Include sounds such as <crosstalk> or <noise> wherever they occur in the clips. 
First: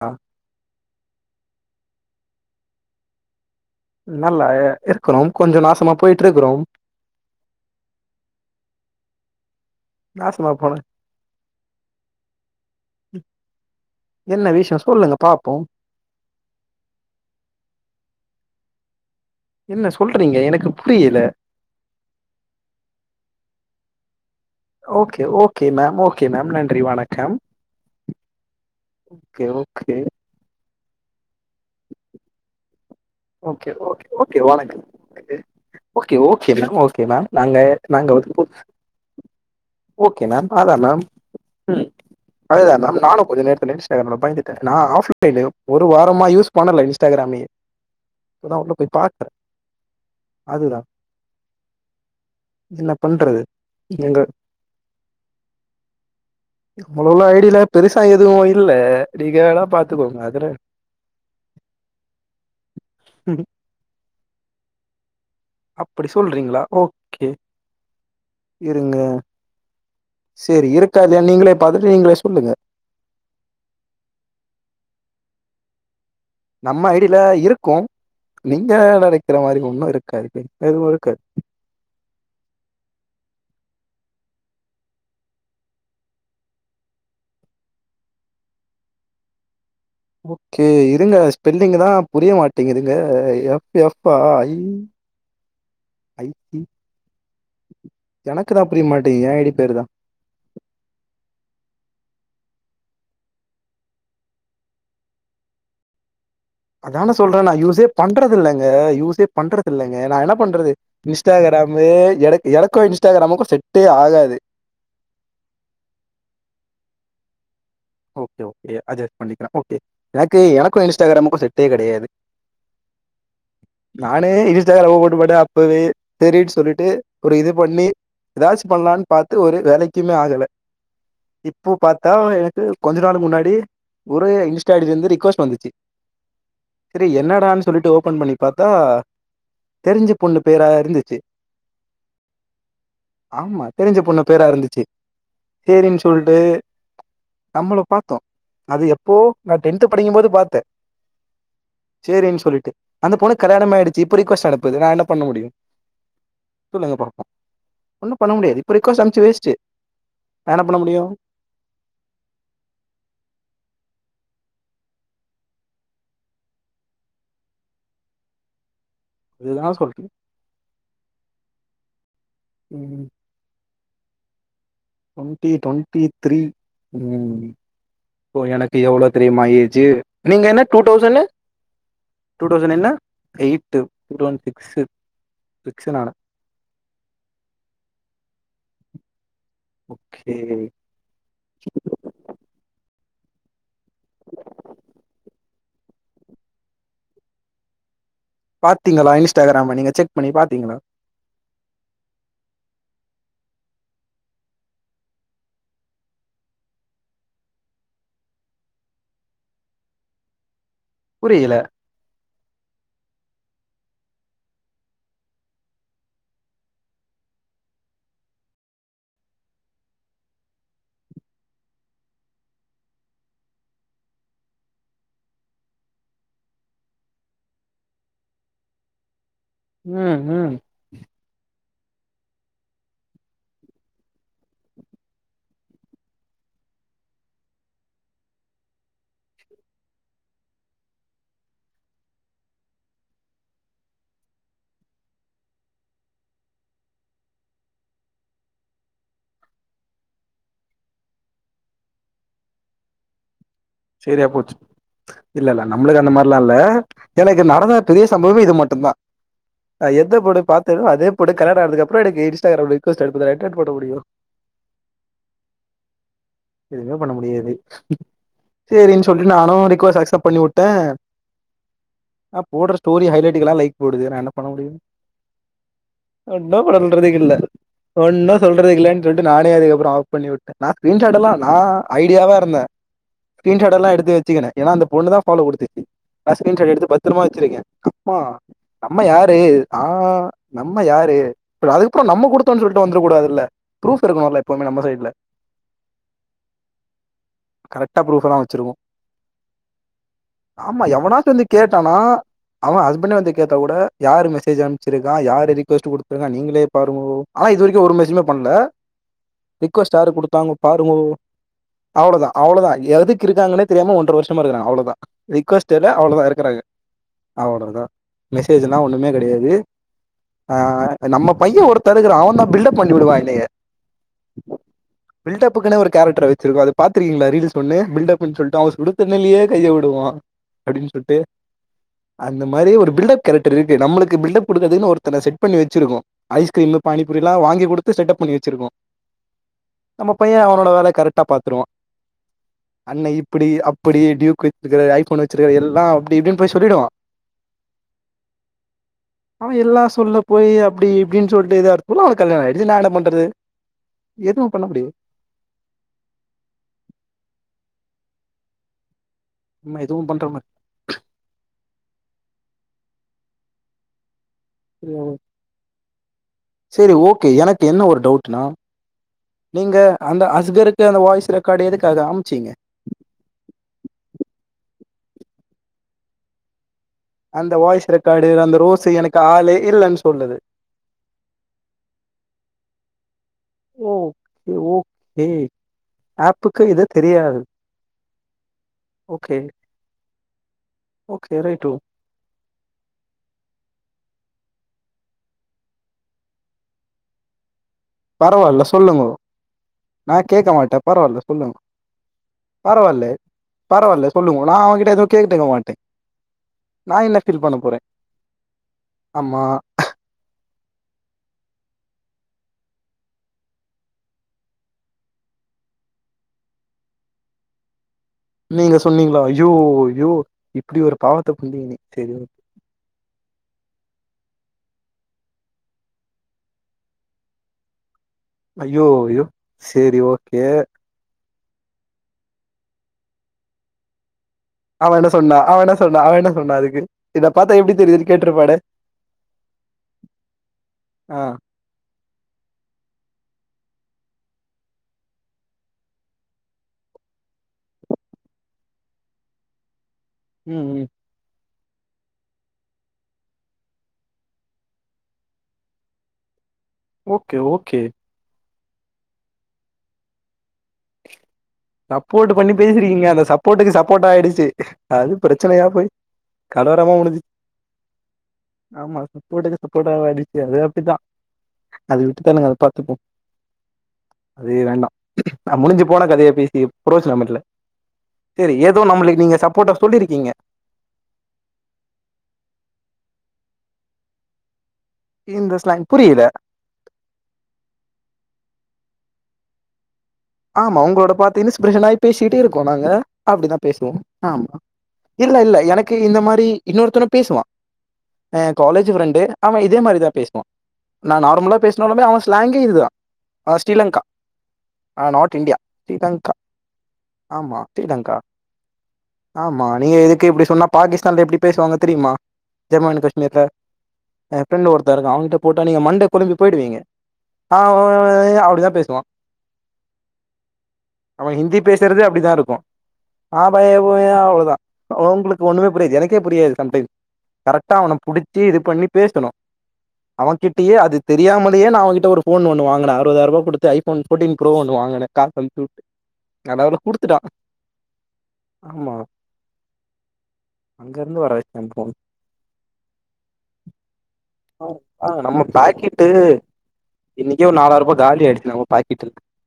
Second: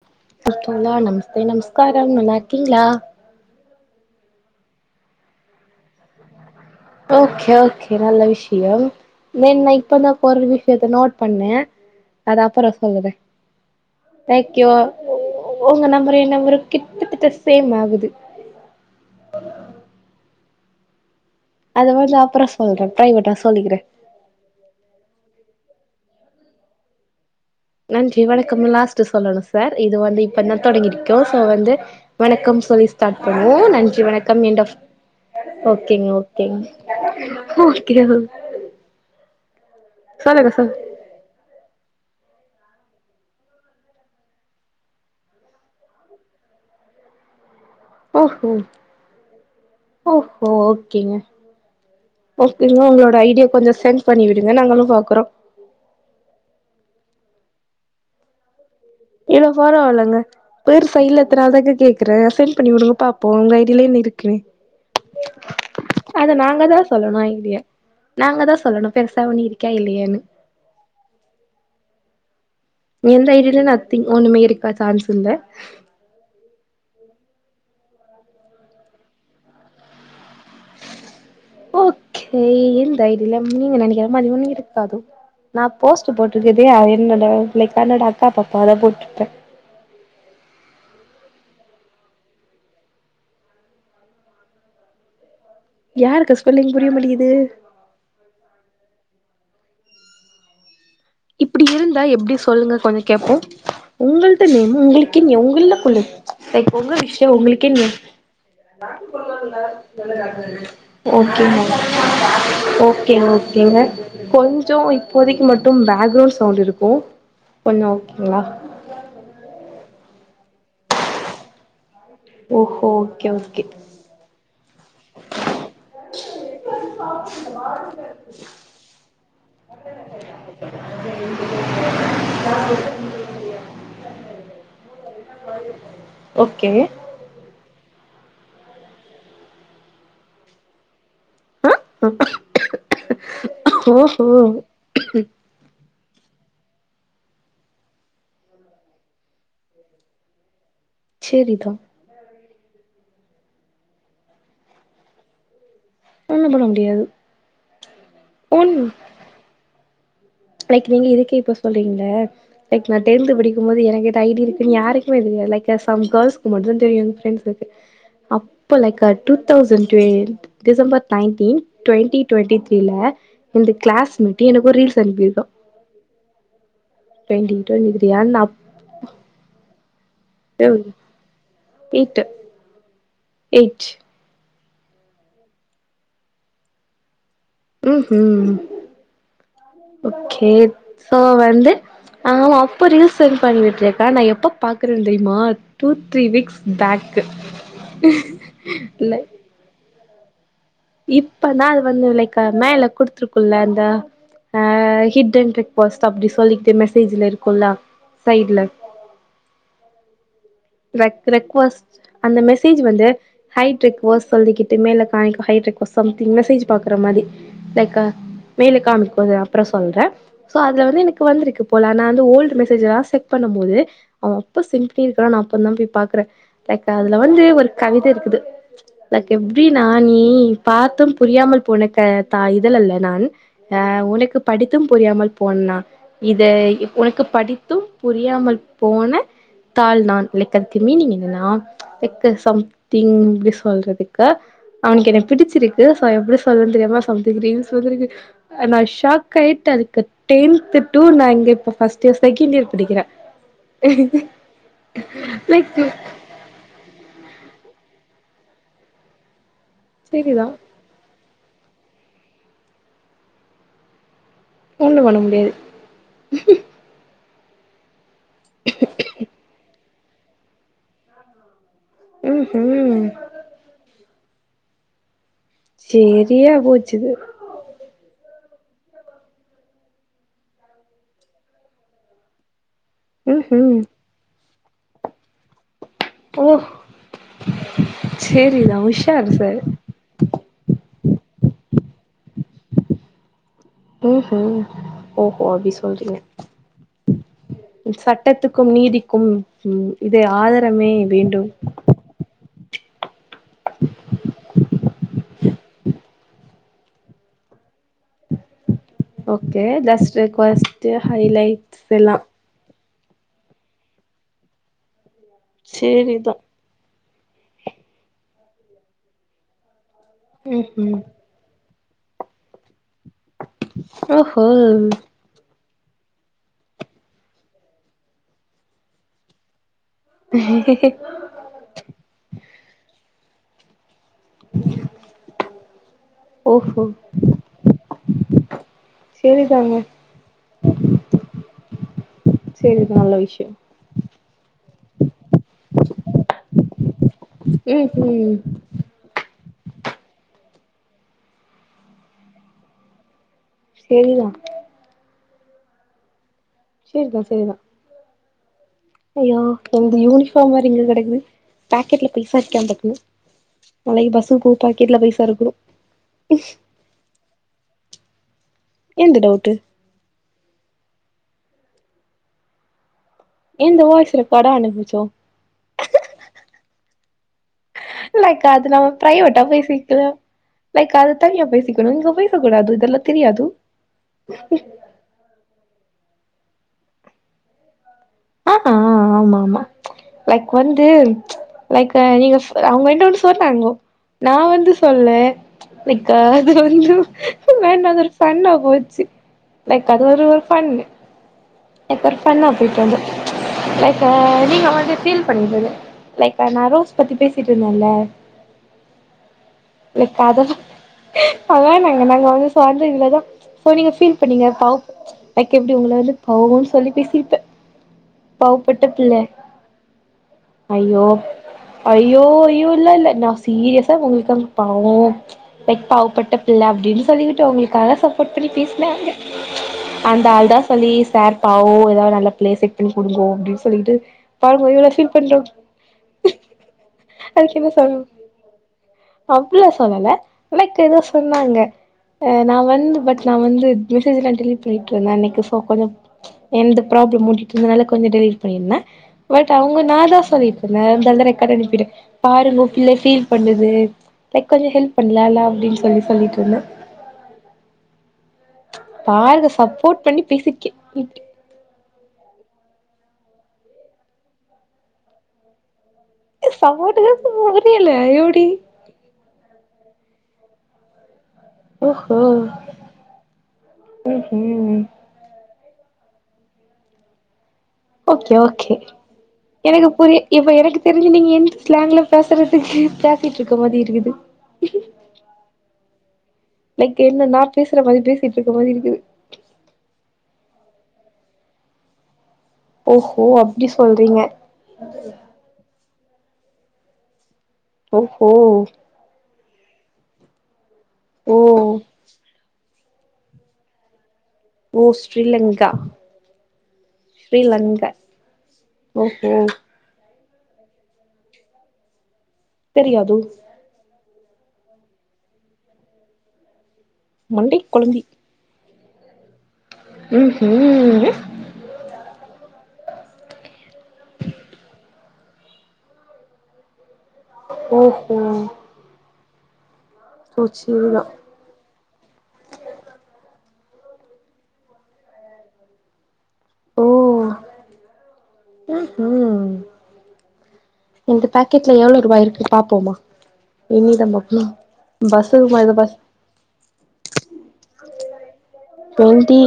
ஆ தோழா நமஸ்தே நமஸ்காரம் நல்லா இருக்கீங்ளா நல்லா இருக்குறோம் கொஞ்ச நாசமா போயிட்டு இருக்குறோம் ஓகே ஓகே நல்ல விஷயம் வேன்னா இப்பதா ஒரு நாசமா போன விஷயத்த நோட் பண்ணே அது அப்பறோ சொல்றே என்ன தேங்யு விஷயோ சொல்லுங்க பாப்போம் உங்க நம்பரு ஏ நம்பரு கிட்டத்தட்ட சேம் ஆகுது என்ன சொல்றீங்க எனக்கு புரியல அத வந்து அப்பறோ சொல்றே ஃப்ர்ரைவெட்டா சொல்லிக்கிறே okay okay ma'am okay ma'am நன்றி வணக்கம் நன்றி வணக்கம் லாஸ்ட்டு சொல்லணு ஓகே சார் இது ஓகே வந்து இப் இப்பதா தொடங்கியிருக்கோ சோ வந்து வணக்கம் சொல்லி ஸ்டார்ட் பண்ணுவோ ஓகே நன்றி ஓகே ஓகே வணக்கம் எண்டாப் ஓகேங்க ஓகே ஓகே ஓகேங் மேம் ஓகே மேம் நாங்க நாங்க ஓகேதாங் வந்து ஓகே நான் பாதாளம் ம் அதுதா நா நானு கொஞ்ச நேரத்துல இன்ஸ்டானோன்னு பயந்துடே நா ஆஃப் லைன்ல ஒரு வாரமா யூஸ் பண்ணல இன்ஸ்டாகிராமே எ ஓஹோ ஓஹோ அதுதா ஓகேங்க ஓகேங்க என்ன உங்களோட பண்றது ஐடியா கொஞ்சோ சென்ட் எங்க பண்ணி விடுங்க நாங்களு பாக்குறோ நம்மளோல ஐடியில பெருசா எதுவு இல்ல நீங்க வேணா பாத்துக்கோங்க அதுல பெருசா இல்லாதனாலதாங்க கேக்கறே சென் பண்ணி விடுங்க பாப்போ உங்க ஐ டி யில என்ன இருக்குன்னு அப்படி அத சொல்றீங்களா நாங்க தா சொல்லணு ஓகே ஐ டி ய நாங்க தா சொல்லணு பெருசா ஒன்னு இரு க்க இல்லையேனு சேரி இருக்கா இல்லையான்னு நீங்களே பாத்துட்டு நீங்களே சொல்லுங்க எந்த ஐ டி யிலு நத்திங் ஒண்ணுமே இருக்கா சான்ஸ் இல்ல நம்ம ஐ டி ல இருக்கு நீங்க நெனைக்கிற மாரி ஒன்னு இருக்காது எதுவு இருக்காது ஓகே எந்த ஐ டி யில நீங்க நெனைக்கிற மாரி ஒன்னு இருக்காது நான் போஸ்ட் போட்டிருக்கதே என்னோட லைக் என்னோட அக்கா பாப்பா தா போட்டிருப்பே ஓகே இருங்க ஸ்பெல்லிங் தா புரிய மாட்டேங்குதுங்க எஃப் எஃப் ஐ ஐ யாருக்கு சி ஸ்பெல்லிங் புரிய மாட்டிங்குது எனக்கு தா புரிய மாட்டேங்குது ஏ ஐ டி பேரு தா இப்டி இருந்தா எப்டி சொல்லுங்க கொஞ்சோ கேட்போ உங்கள்ளிட்ட நேமு உங்களுக்குகேங்க உங்கள்ல குள் லைக் உங்க அதான விஷயோ சொல்றே நா உங்களுக்கு யூஸே என்ன பண்றது இல்லங்க யூஸே பண்றது இல்லங்க நா என்ன பண்றது ஓகேங்க இன்ஸ்டாகிராமு எனக்கு எனக்கு ஓகேங்க இன்ஸ்டாகிராமுக்கு ஓகேங்க செட்டே ஆகாது கொஞ் சோ இப்போதைக்கு மட்டும் பேக்ரவுண்ட் சவுண்ட் இருக்கு கொஞ்சோ ஓகேங்களா ஓகே ஓகே அட்ஜஸ்ட் பண்ணிக்கலா ஓகே எனக்கு எனக்கு இன்ஸ்டாகிராமுக்கு செட்டே கெடையாது ஓஹோ ஓகே ஓகே நானே இன்ஸ்டாகிராம போட்டு போட்டே அப்பவே செரின்னு சொல்லிட்டு ஒரு இது பண்ணி ஏதாச்சு பண்ணலான்னு பாத்து ஒரு வேலைக்குமே ஆகல இப்போ பாத்தா எனக்கு கொஞ்ச நாளுக்கு முன்னாடி ஒரே இன்ஸ்டா ஐ டி ல இருந்து ரிக்வெஸ் வந்துச்சு ஓகே செரி என்னடான்னு சொல்லிட்டு ஓப் பன் பண்ணிப் பாத்தா தெரிஞ்ச பொண்ணு பேரா இருந்துச்சு ஆமா தெரிஞ்ச பொண்ணு ஓஹோ பேரா இருந்துச்சு சேரின்னு சொல்ட்டு நம்மளை பாத்தோ அது எப்போ நா டென்த் படிக்கும் போது பாத்தே செரிதா செரின்னு சொல்லிட்டு அந்த பொண்ணுக்கு கல்யாணமே ஆயிடுச்சு இப்போ ரிக்வஸ்ட் அனுப்புது நான் என்ன பண்ண முடியு ஒன்னு பண்ண சொல்லுங்க முடியாது பாப்போ ஒன்னு பண்ண முடியாது இப்ப ரிக்வெஸ்ட் அனுப்புச்சு வேஸ்ட்டு நா என்ன பண்ண இன்னைக்கி முடியு நீங்க இதுக்கே இப்ப சொல்றீங்களே லைக் நா டென்த்து படிக்கும் போது எனக்குகிட்ட ஐ டி இருக்குன்னு யாருக்குமே தெரியது லைக் சம் கேர்ள்ஸ்க்கு மட்டு தா தெரியு எ ஃப்ரெண்ட்ஸ்க்கு அப்போ லைக் அ டூ அதுதா தௌசண்ட் சொல்றே twentieth December nineteen twenty twenty த்ரீல ம் இந்த கிளாஸ்மேட் எனக்கு ஒரு ரீல்ஸ் அனுப்பிரு டி டொன்ட்டி த்ரீ ம் டுவெண்ட்டி டுவெண்ட்டி த்ரீயா இப்போ நா எனக்கு எவ்வளோ தெரியுமா ஏஜு நீங்க என்ன டூ அப்பவே டௌசனு எய்ட்டு டூ தௌசண்ட் என்ன eight eight two thousand six சிக்ஸ்னான ம்ஹூ ஓகே சோ வந்து அவ அப்ப ரீல் செண்ட் பண்ணிகிட்டு இருக்கா நான் எப்ப பாக்குற தெரிமா டூ த்ரீ வீக்ஸ் பேக் பாத்தீங்களா இன்ஸ்டாகிராம நீங்க செக் பண்ணி பாத்தீங்களா இப்பதா அது வந்து லைக் மேல குடுத்துருக்கும்ல அந்த ஆ ஹிட் அண்ட் ரிக்வொஸ்ட் அப்படி சொல்லிக்கிட்டு மெசேஜ்ல இருக்கும்ல சைட்ல ரெக் புரியல ரெக்வஸ்ட் அந்த மெசேஜ் வந்து ஹைட் ரெக்வொஸ்ட் சொல்லிக்கிட்டு மேல காமிக்கு ஹைட் ரெக்வொஸ்ட் சம்திங் மெசேஜ் பாக்குற மாரி லைக மேலு காமிக்குல அப்ற சொல்ற ஸோ அது வந்து எனக்கு வந்திருக்கு போல நா வந்து ஓல்டு மெசேஜெல்லா செக் பண்ணுபோது அவ அப்ப சிம்பிள் தானா இப்ப தான் போய் பாக்குற லைக் அதுல வந்து ஒரு கவிதை இருக்குது லைக பி நா ம் நீ ம் பாத்தும் புரியாமல் போன க த இதுவல்ல நான் அ உனக்கு படித்தும் புரியாமல் போனனா இத உனக்கு படித்தும் புரியாமல் போன தாள் நான் ஒழுக்கத்து மீனிங் எல்லாம் க்க சம்திங் எப்டி சொல்றதுக்கு அவனுக்கு என்ன பிடிச்சிருக்கு சோ எப்டி சொல்லன் தெரியாம சம்திங் ரீல்ஸ் வந்துருக்கு நா ஷாக்காய்ட்ட அதுக்கு டென்து டு நா இங்க இப்ப ஃபர்ஸ்ட் இய செகண்ட் இயர் படிக்கிற சரியா போச்சு இல்ல இல்ல லைக் நம்மளுக்கு அந்த மாரில்லா இல்ல எனக்கு நடந்த பெரிய சம்பவமே இது மட்டுந்தா நா எந்த பொண்ண சரிதா பாத் தனோ அதே பொண்ணு கல்யாண ஆனதுக்குப்பற எனக்கு இன்ஸ்டாகிராம்ல ரெக்வொஸ்ட் அனுப்புது நா என்னன் பண்ண முடியு ஒன்னு பண்ண முடியாது எதுமே பண்ண முடியாது செரின் சொல்ட்டு நானு ரிக்வஸ்ட் அக்ஸப்ட் பண்ணி விட் ட நா ம் போட்ற ஸ்டோரி ஹும் ஹைலைட்டுகெல்லா லைக் போடுது நா என்ன பண்ண முடியு செரியா ஒன்னு போச்சுது பண்றதுக்கு இல்ல ஒன்னு சொல்றதுக்கு இல்லன் சொல்ட்டு நானே அதுக்கப்பற ஆஃப் பண்ணி விட்ட நான் ஸ்கிரீன்ஷாட் எல்லா நா ஐடியாவா இருந்த ம் ம் ஸ்கிரீன்ஷாட்டலா எடுத்து வச்சுக்கன்ன ஏனா அந்த பொண்ணு தா ஃபாலோ குடுத்துச்சு நா ஓ ஸ்கிரீன்ஷாட் எடுத்து பத்திரமா வச்சிருக்க அம்மா சேரிதா நம்ம உஷார் யாரு சார் ஆ நம்ம யாரு அதுக்கப்பற நம்ம குடுத்தோன் சொல்ட்டு வந்துர கூடாதுல்ல ப்ரூஃப் இருக்கணுல எப்பவுமே நம்ம சைட்ல ஓ அப்டி சொல்றீங்க ட்டா ப்ரூஃப் எல்லா சட்டத்துக்கும் வச்சிருக்கோ நீதிக்கும் ம் இது ஆமா ஆதரமே எவனாச்சு வந்து வேண்டும் கேட்டானா அவன் ஹஸ்பண்டே வந்து கேட்டா கூட யாரு மெசேஜ் அனுப்ச்சிருக்கா யாரு ரிக்வெஸ்ட் குடுத்ருக்கா நீங்களே பாருங்கோ ஆனா இது வரைக்கு ஒரு மெசேமே பண்ல ஓகே ரிக்வஸ்ட் யாரு ஜஸ்ட் குடுத்தாங்க ரெக்வஸ்ட் பாருங்கோ ஹைலைட்ஸ் எல்லா அவ்ளோதா அவ்ளோதா எதுக்கு இருக்காங்கன்னே தெரியாம ஒன்ற வருஷமா இருக்காங்க அவ்ளோதா ரி்க்வஸ்ட் இல்ல அவ்ளோதா சேரிதா இருக்குறாங்க அவ்ளவ்தா மெசேஜ்ல்லா ஒன்னுமே கெடையாது ஆ ம் ம் நம்ம பையன் ஒருத் த இருக்றா அவன் தா பில்டப் பண்ணிவிடுவா எனைய ஓ ஹோ பில்ட் அப்புக்குனு ஒரு கேரக்டர வச்சிருக்கோ அத பாத்துருக்கீங்களா ரீல்ஸ் சொல்லு பில்டப்ன் சொல்ட்டு அவன் சுடு தண்ணிலயே கைய விடுவா அப்டின் சொல்ட்டு அந்த மாரி ஒரு பில்ட்அப் கேரக்டர் இருக்கு நம்மளுக்கு இங்க பில்டப் குடுக்கறதுக்குன்னு ஒருத்தன செட் பண்ணி வெச்சிருக்கோ ஐஸ்கிரீமு, ஓஹோ பாணிபூரியெல்லா வாங்கி குடுத்து செட்டப் பண்ணி வெச்சிருக்கோ சேரிதாங்க நம்ம பையன் அவனோட வேலய கரெக்டா பாத்துருவான் சேரிதா அண்ண நல்ல இப்டி விஷயோ அப்டி டியூக் வெச்சிருக்கறது ஐ ஃபோன் வெச்சிருக்கறது எல்லா அப்டி இப்டின்னு போய் சொல்லிடுவான் ம் ஹூம் அவன் எல்லா சொல்ல போய் அப்டி இப்டின் சொல்ட்டேதாருக்குள்ள அவளுக்கு கல்யாணோ ஆயிடுச்சு நா என்ன பண்றது சேரிதா எதுவும் பண்ண முடியா சேரிதான் சேரிதான் அய்யோ நம்ம எந்து எதுவு பண்ற மாரி யூனிஃபார்ம் இது இங்க கெடக்குது பாக்கெட்ல பைசா இருக்கியான் பாக்கணு நாளைக்கு பஸ்சுக்கு போ பாக்கெட்ல பைசா இருக்கனு செரி ஓகே எனக்கு என்ன ஒரு டவுட்னா எந்த டவுட்டு நீங்க அந்த அஸ்கருக்கு அந்த வாய்ஸ் ரெக்கார்டு எதுக்காக அனுப்ச்சீங்க எந்த வாய்ஸ் ரெக்கார்டு அனுப்பிச்சோ அந்த வாய்ஸ் ரெக்கார்டு லைக் அந்த அது நம்ம ரோஸு எனக்கு பிரைவேட்டா ஆளே இல்லன்னு பேசிக்கலா சொல்லுது லைக் அது தனியா பேசிக்கணு இங்க பேச கூடாது இதெல்லா தெரியாது ஓ ஓகே ஆப்புக்கு இது தெரியாது அ ஆ ஓகே ஆமாமா லைக் வந்து ஓகே ரைட்டு லைக் எ நீங்க அவுங் என்கிட்ட ஒன்னு சொன்னாங்கோ நா வந்து சொல்ல லைக் அது வந்து வேண்டா அது ஒரு ஃபண்ணா பரவால்ல போச்சு சொல்லுங்கோ லைக் அது நா ஒரு ஒரு கேக்க ஃபண் மாட்டே பரவால்ல சொல்லுங் நேத்து ஒரு ஃபண்ணா போயிட்டு வந்து லைக்க பரவால்ல சொல்லுங்கோ நா நீங்க வந்து அவங்கிட்ட எதுவு ஃபீல் கேட்டுக்க பண்ணுவீங்க மாட்டே அத லைக்க நா ரோஸ் பத்தி என்ன ஃபீல் பேசிட்டு பண்ண போறே இருந்தன்ல்ல ஆமா லைக் கத அதான் நாங்க நாங்க வந்து சாந்த இதுலதா சோ நீங்க ஃபீல் பண்ணீங்க லைக்க எப்டி உங்கள வந்து பாவோம்ன்னு சொல்லி பேசிட்டோ நீங்க பாவப்பட்ட பிள்ள சொன்னீங்களா ஐயோ ஐயோ இப்டி ஒரு அய்யோ பாவத்த புண்ணியனே செரி அய்யோ ஓகே அய்யோ இல்லல்ல நா சீரியஸா உங்களுக்கா பாவோ லைக் பாவப்பட்ட பிள்ள அப்டின்னு சொல்லிக்கிட்டோ உங்களுக்காக நோட் பண்ணி ஐயோ பேசினாங்க ஐயோ செரி அந்த ஓகே அள்தா சொல்லி சார் பாவோ எதாவது நல்ல பிளேஸ் செட் பண்ணி குடுங்கோ அப்டின்னு சொல்லிட்டு பாருங்க எவ்ளோ அவன் என்ன ஃபீல் சொான்னா பண்றோ அவன் என்ன சொன்னா அவன் என்ன சொன்னா அதுக்கு இத பத்தா எப்டி தெரிது கேட்டிருப்பானே அப்பெல்லா சொல்லல லைக் எதோ ஆ சொன்னாங்க ஆ நா வந்து பட் நா வந்து மெசேஜ்ல்லா டிலீட் பண்ணிட்டு இருந்த அன்னைக்கு சோ கொஞ்சோ எந்த ப்ராப்ளம் மூடிட்டு இருந்தனால கொஞ்சோ டிலீட் பண்ணிருந்த பட் அவுங்க நாதா சொல்லிட்டு ம் ம் இருந்த <unintelligible> க்கடனுப்பிடு பாருங்கோ பிள்ள ஃபீல் பண்ணுது லைக் கொஞ்சோ ஹெல்ப் பண்லா அப்டின்னு சொல்லி சொல்லிட்டுருந்த ஓகே ஓகே பாருங்க சப்போர்ட் பண்ணி பேசிருக்கேன் சப்போர்ட் பண்ணி பேசிருக்கீங்க அந்த சப்போர்ட்டுக்கு சப்போர்ட்டா ஆயிடுச்சு அது பிரச்சனயா போய் ஏ கலவரமா முடிஞ்சுச்சு சப்போர்ட்டுக்கு புரில யூடி ஆமா சப்போட்டுக்கு சப்போட்டா ஆயிடுச்சு அது அப்டிதா அது ஓஹோ விட்டுதள்ளுங்க அத பாத்துப்போ ம் அதே ம் வேண்டா முடிஞ்சு போன கதய பேசி புரோச்சோனமில்ல ஓகே ஓகே சப்போர்ட்டா எனக்கு புரி சொல்லிருக்கீங்க இப்ப எனக்கு தெரிஞ்சு நீங்க என் ஸ்லாங்ல பேசுறதுக்கு பேசிட்டு இருக்க மாதிரி இருக்குது இந்த ஸ்லாங் புரியில லைக் என்ன நா பேசுற மாதிரி பேசிட்டு இருக்க மாதிரி இருக்குது ஆமா உங்களோட பார்த்து இன்ஸ்பிரேஷன் ஆயி பேசிகிட்டே இருக்கோம் நாங்க ஓஹோ அப்டிதா அப்டி பேசுவோம் சொல்றீங்க ஆமா இல்ல இல்ல எனக்கு இந்த மாரி இன்னொருத்தனு பேசுவா ஓஹோ என் காலேஜ் ஃப்ரெண்டு ஆமா இதே மாரி தா பேசுவா நா ஓ நார்மலா பேசினாலுமே அவன் ஸ்லாங்கே இதுதா அவ ஸ்ரீலங்கா ஓ ஆஹ் நார்த் இந்தியா ஸ்ரீலங்கா ஸ்ரீலங்கா ஆமா ஸ்ரீலங்கா ஓஹோ ஆமா நீங்க இதுக்கே இப்டி சொன்னா பாகிஸ்தான்ல எப்டி பேசுவாங்க தெரியுமா ஜம்மு அண்ட் தெரியாது காஷ்மீர்ல என் ஃப்ரெண்டு் ஒருத்த இருக்கா அவங்க்கிட்ட போட்டா நீங்க மண்டே கொழம்பி போயிவிடுவீங்க மண்டை அவு கொழம்பி ய ய் அப்டிதா பேசுவா ம் ம் அவன் ஹிந்தி பேசறதே அப்டிதா இருக்கு ஆ பா ஏ போ எ அவ்ளோதா உங்களுக்கு ஒண்ணுமே புரியாது எனக்கே புரியாது சம்டைம்ஸ் கரெக்டா அவன ஓஹோ புடிச்சி இது பண்ணி பேசணு ஓ அவகிட்டயே அது சரிதா தெரியாமலயே நா அவகிட்ட ஒரு ஃபோன் ஒன்னு வாங்குனே அறுபதாயிர ரூபா குடுத்து ஐபோன் போர்டீன் ப்ரோ ஒன்று வாங்கனே கார்பஃன் டூக் நல்லவேல குடுத்துட்டா ம் ஆமா ஹும் அங்க இருந்து இந்த வர வச்சே பேக்கெட்ல ஃபோன் எவ்ளோ ரூபாய் இருக்கு பாப்போமா என்னிடம் மாட்னா பஸ்லதா <unintelligible> பஸ் இன்னிக்கே ஒரு நாலாயிரூபா காலி ஆகிடுச்சு நம்ம பாக்கெட் இருக்கு டுவெண்ட்டி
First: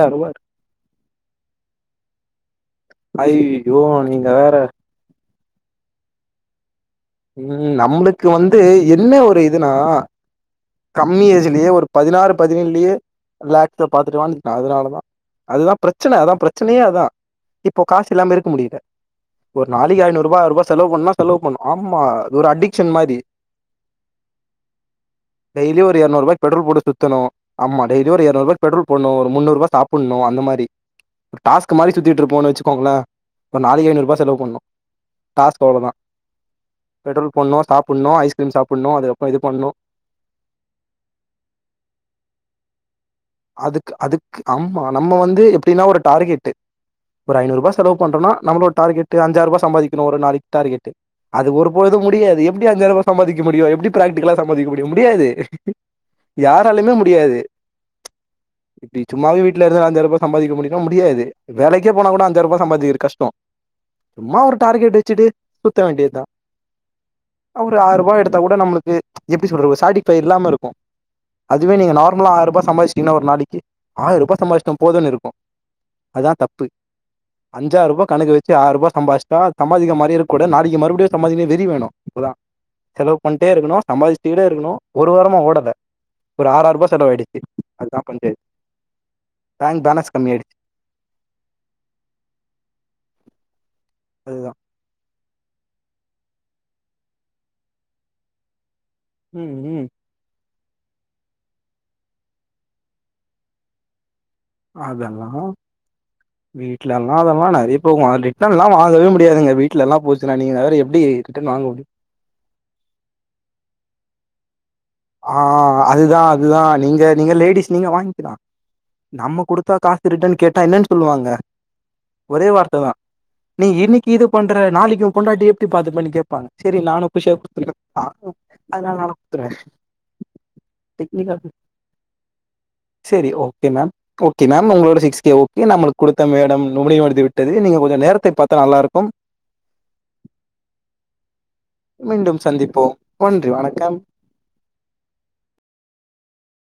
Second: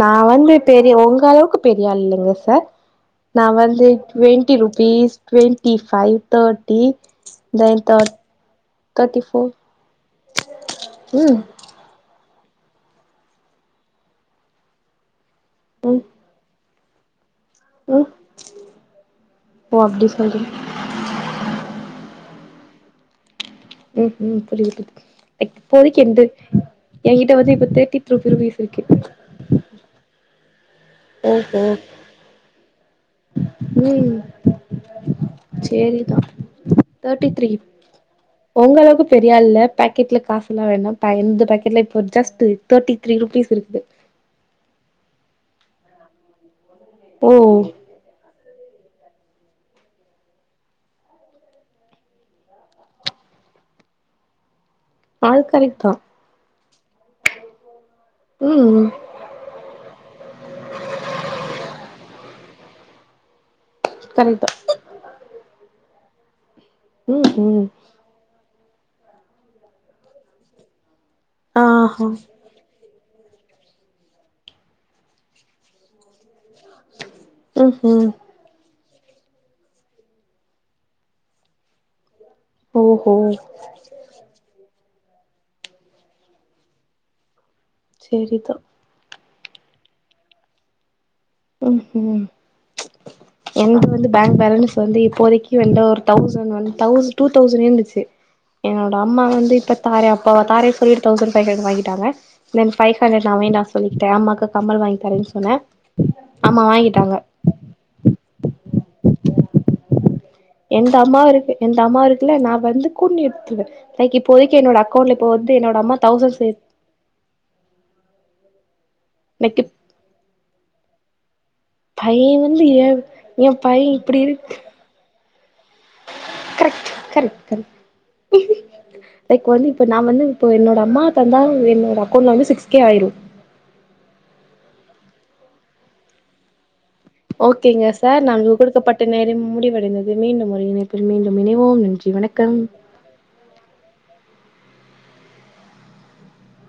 நா வந்து பெரிய உங்க அளவுக்கு பெரிய ஆள் இல்லங்க சார் ந ஐயோ வந்து நீங்க வேற twenty rupees twenty five thirty ம் தென் தேர் நம்ளுக்கு வந்து தேர்ட்டி என்ன ஒரு ஃபோர் இதுனா கம்மி ம் ஏஜ்லயே ஒரு பதினாறு பதினேழுலயே ஃப்ளாக்க பாத்துட்டுவன்ட அதுனாலதா அதுதா ம் பிரச்சனை அதா பிரச்சனையே அதா இப்போ ம் காசு இல்லாமே இருக்க முடியல ஒரு ஓ நளைக்கு அப்டி ஐநூறு ரூபா சொல்றீங்க ஆயிருபா செலவு பண்ணா செலவு பண்ணு ஆம்மா அது ஒரு அடிக்சன் மாரி ம்ஹும் புரியுது டெய்லி ஒரு இப்போதைக்கு எர்நூறு என்து ரூபாய்க்கு பெட்ரோல் போட்டு சுத்தணு என்கிட்ட வந்து இப்ப ஆம்மா தேர்ட்டி டெய்லி த்ரூ ஒரு எர்நூறு ருபீஸ் ரூபாய்க்கு இருக்கு பெட்ரோல் போட்ணு ஒரு முன்னூறுபா சாப் புட்ணு அந்த மாரி ஓஹோ டாஸ்க்கு மாரி சுத்திட்டு இருப்பபோனு வச்சுக்கோங்களே ஒரு நாளைக்கு ஐநூறு ம் ருபா செலவு பண்ணு டாஸ்க் அவ்ளோதா சேரிதா தேர்ட்டி பெட்ரோல் த்ரீ போட்ணு சாப்புட்ணு ஐஸ்கிரீம் சாப்புட்ணு அதுக்கப்றோ இது பண்ணு கெட்ல காசு இல்லா வேனா இப்ப எந்த பேக்கெட்ல ஜஸ்ட் தேர்ட்டி த்ரீ ருபீஸ் இருக்குது அதுக்கு அதுக்கு ஆம்மா நம்ம வந்து எப்டின்னா ஒரு டார்கெட்டு ஓ ஒரு ஐநூறுபா செலவு பண்றம்னா நம்ளோட டார்கெட்டு க்கு அஞ்சாயிரூபா சம்பாதிக்கனு ஒரு நாளைக்கு டார்கெட்டு அது ஒரு பொழுதும் முடியாது எப்டி அஞ்சாயி ரூபா சம்பாதிக்க முடியும் எப்டி பிராக்டிகலா சம்பாதிக்க முடியு முடியாது அது கரெக்ட் தா யாராலுமே முடியாது ம்ம் இப்டி சும்மாவே வீட்டுல இருந்தா அஞ்சாயிரூபா சம்பாதிக்க முடியுமா முடியாது வேலைக்கே போன கூட அஞ்சாயிரூபா சம்பாதிக்கிறது கஷ்டோ சும்மா ஒரு டார்கெட் வச்சுட்டு சுத்த வேண்டியத்தா அவொரு ஆயி ரூபா எடுத் குடுத்தா கூட நம்மளுக்கு எப்டி சொல்றது ஒரு சாட்டிப்பை இல்லாம இருக்கு அதுவே நீங்க நார்மலா ஆயிரம் ரூபா சம்பாதிச்சி டீங்கனா ஒரு நாளைக்கு ஆயிரம் ரூபாய் சம்பாதிச்சுட்டோ போதும்ன்னு இருக்கு அதா தப்பு ப்பே அஞ்சாயிர ரூபா கணக்கு வெச் சி ஆயிரூபா சம்பாதிச்ட்டா சம்பாதிக்கிற மாறியேருக் கூடாத் நாளைக்கு மறுபடியு சம்பாதிக்க வெறி வேணு அப்பதா செலவு பண்ட்டே இருக்குணு சம்பாதிச்சிடிடே இருக்குணு ஒரு வாரமா ஓடல ஒரு ஆறாருபா செலவாயிடுச்சு. அத்தா பண்டு, சரிதா பேங் பேலன்ஸ் கம்மி ஆயிடுச்சு. ம் ஹு எங்கிட்ட வந்து பேங் அதுதா பேலன்ஸ் வந்து இப்போதைக்கி என்ட ஒரு தெளசண் வந் தௌஸ் டூ தௌசண் இருந்துச்சு. என்னோட அம்மா வந்து ம் இப்ப ம் தாரே அப்ப வா தாரேஸ் கொரியர் தெளசண் ஃபை <unintelligible> வாங்கிட்டாங்க. நென்த் ஃபை ஹன்ரடு நா வேண்டா சொல்லிகிட்டே. அம்மாக்கு கம்மல் வாங்கி தரேன் சொன்னே. அம்மா வீட்லெல்லா வாங்கிட்டாங்க அதெல்லா நெறைய போகு. அது ரிட்டன்லா வாங்கவே முடியாதுங்க. வீட்லெல்லா போச் சுன்னா நீங்க வேற எப்டி ரிட்டன் வாங்க முடியு. க்ல நா வந்து கொன்னு எட்த்துருவே லைக் இப்போதைக்கி என்னோட அக்கவுண்ட்ல இப்போ ஆ வந்து என்னோட அம்மா அதுதா தௌசண் சே அதுதா நீங்க நீங்க லேடிஸ் நீங்க வாய்ங்கிலா. நம்ம லைக் குடுத்தா காசு ரிட்டன் கேட்டா என்னன் சொல்லுவாங்க? பைய ஒரே வந்து ஏ வார்த்ததா ஏ நீ பைய இன்னிக்கி இப்டி இது பண்ற இருக்கு நாளைக்கி உ பொண்டாட்டிய எப்டி பாத்துப்பனு கேப்பாங்க செரி கரெக்ட் நானு கரெக்ட் கரெக்ட் <inaudible> அதனால் நானு <inaudible> லைக் த்துருவே. வந்து இப்ப நா வந்து இப்போ என்னோட அம்மா தந்தா என்னோட அக்கௌண்ல வந்து சிக்ஸ் கே ஆய்ரு. டி ஓகே மேம். ஓகே மேம் உங்ளோட சிக்ஸ் கே ஓகே நம்மளுக் குடுத்த மேடம். <unintelligible> ஓகேங்க கொஞ்சம் சார் நேரத்தை நம்ளுக் பார்த்தா குடுக்கப்பட்ட நல்லாயிருக்கும். நேரம் முடிவடைந்தது மீண்டும் ஒரு இணைப்பில் மீண்டும் இணைவோம். நன்றி மீண்டும் வணக்கம் சந்திப்போம் ஒன்றி வணக்கம்.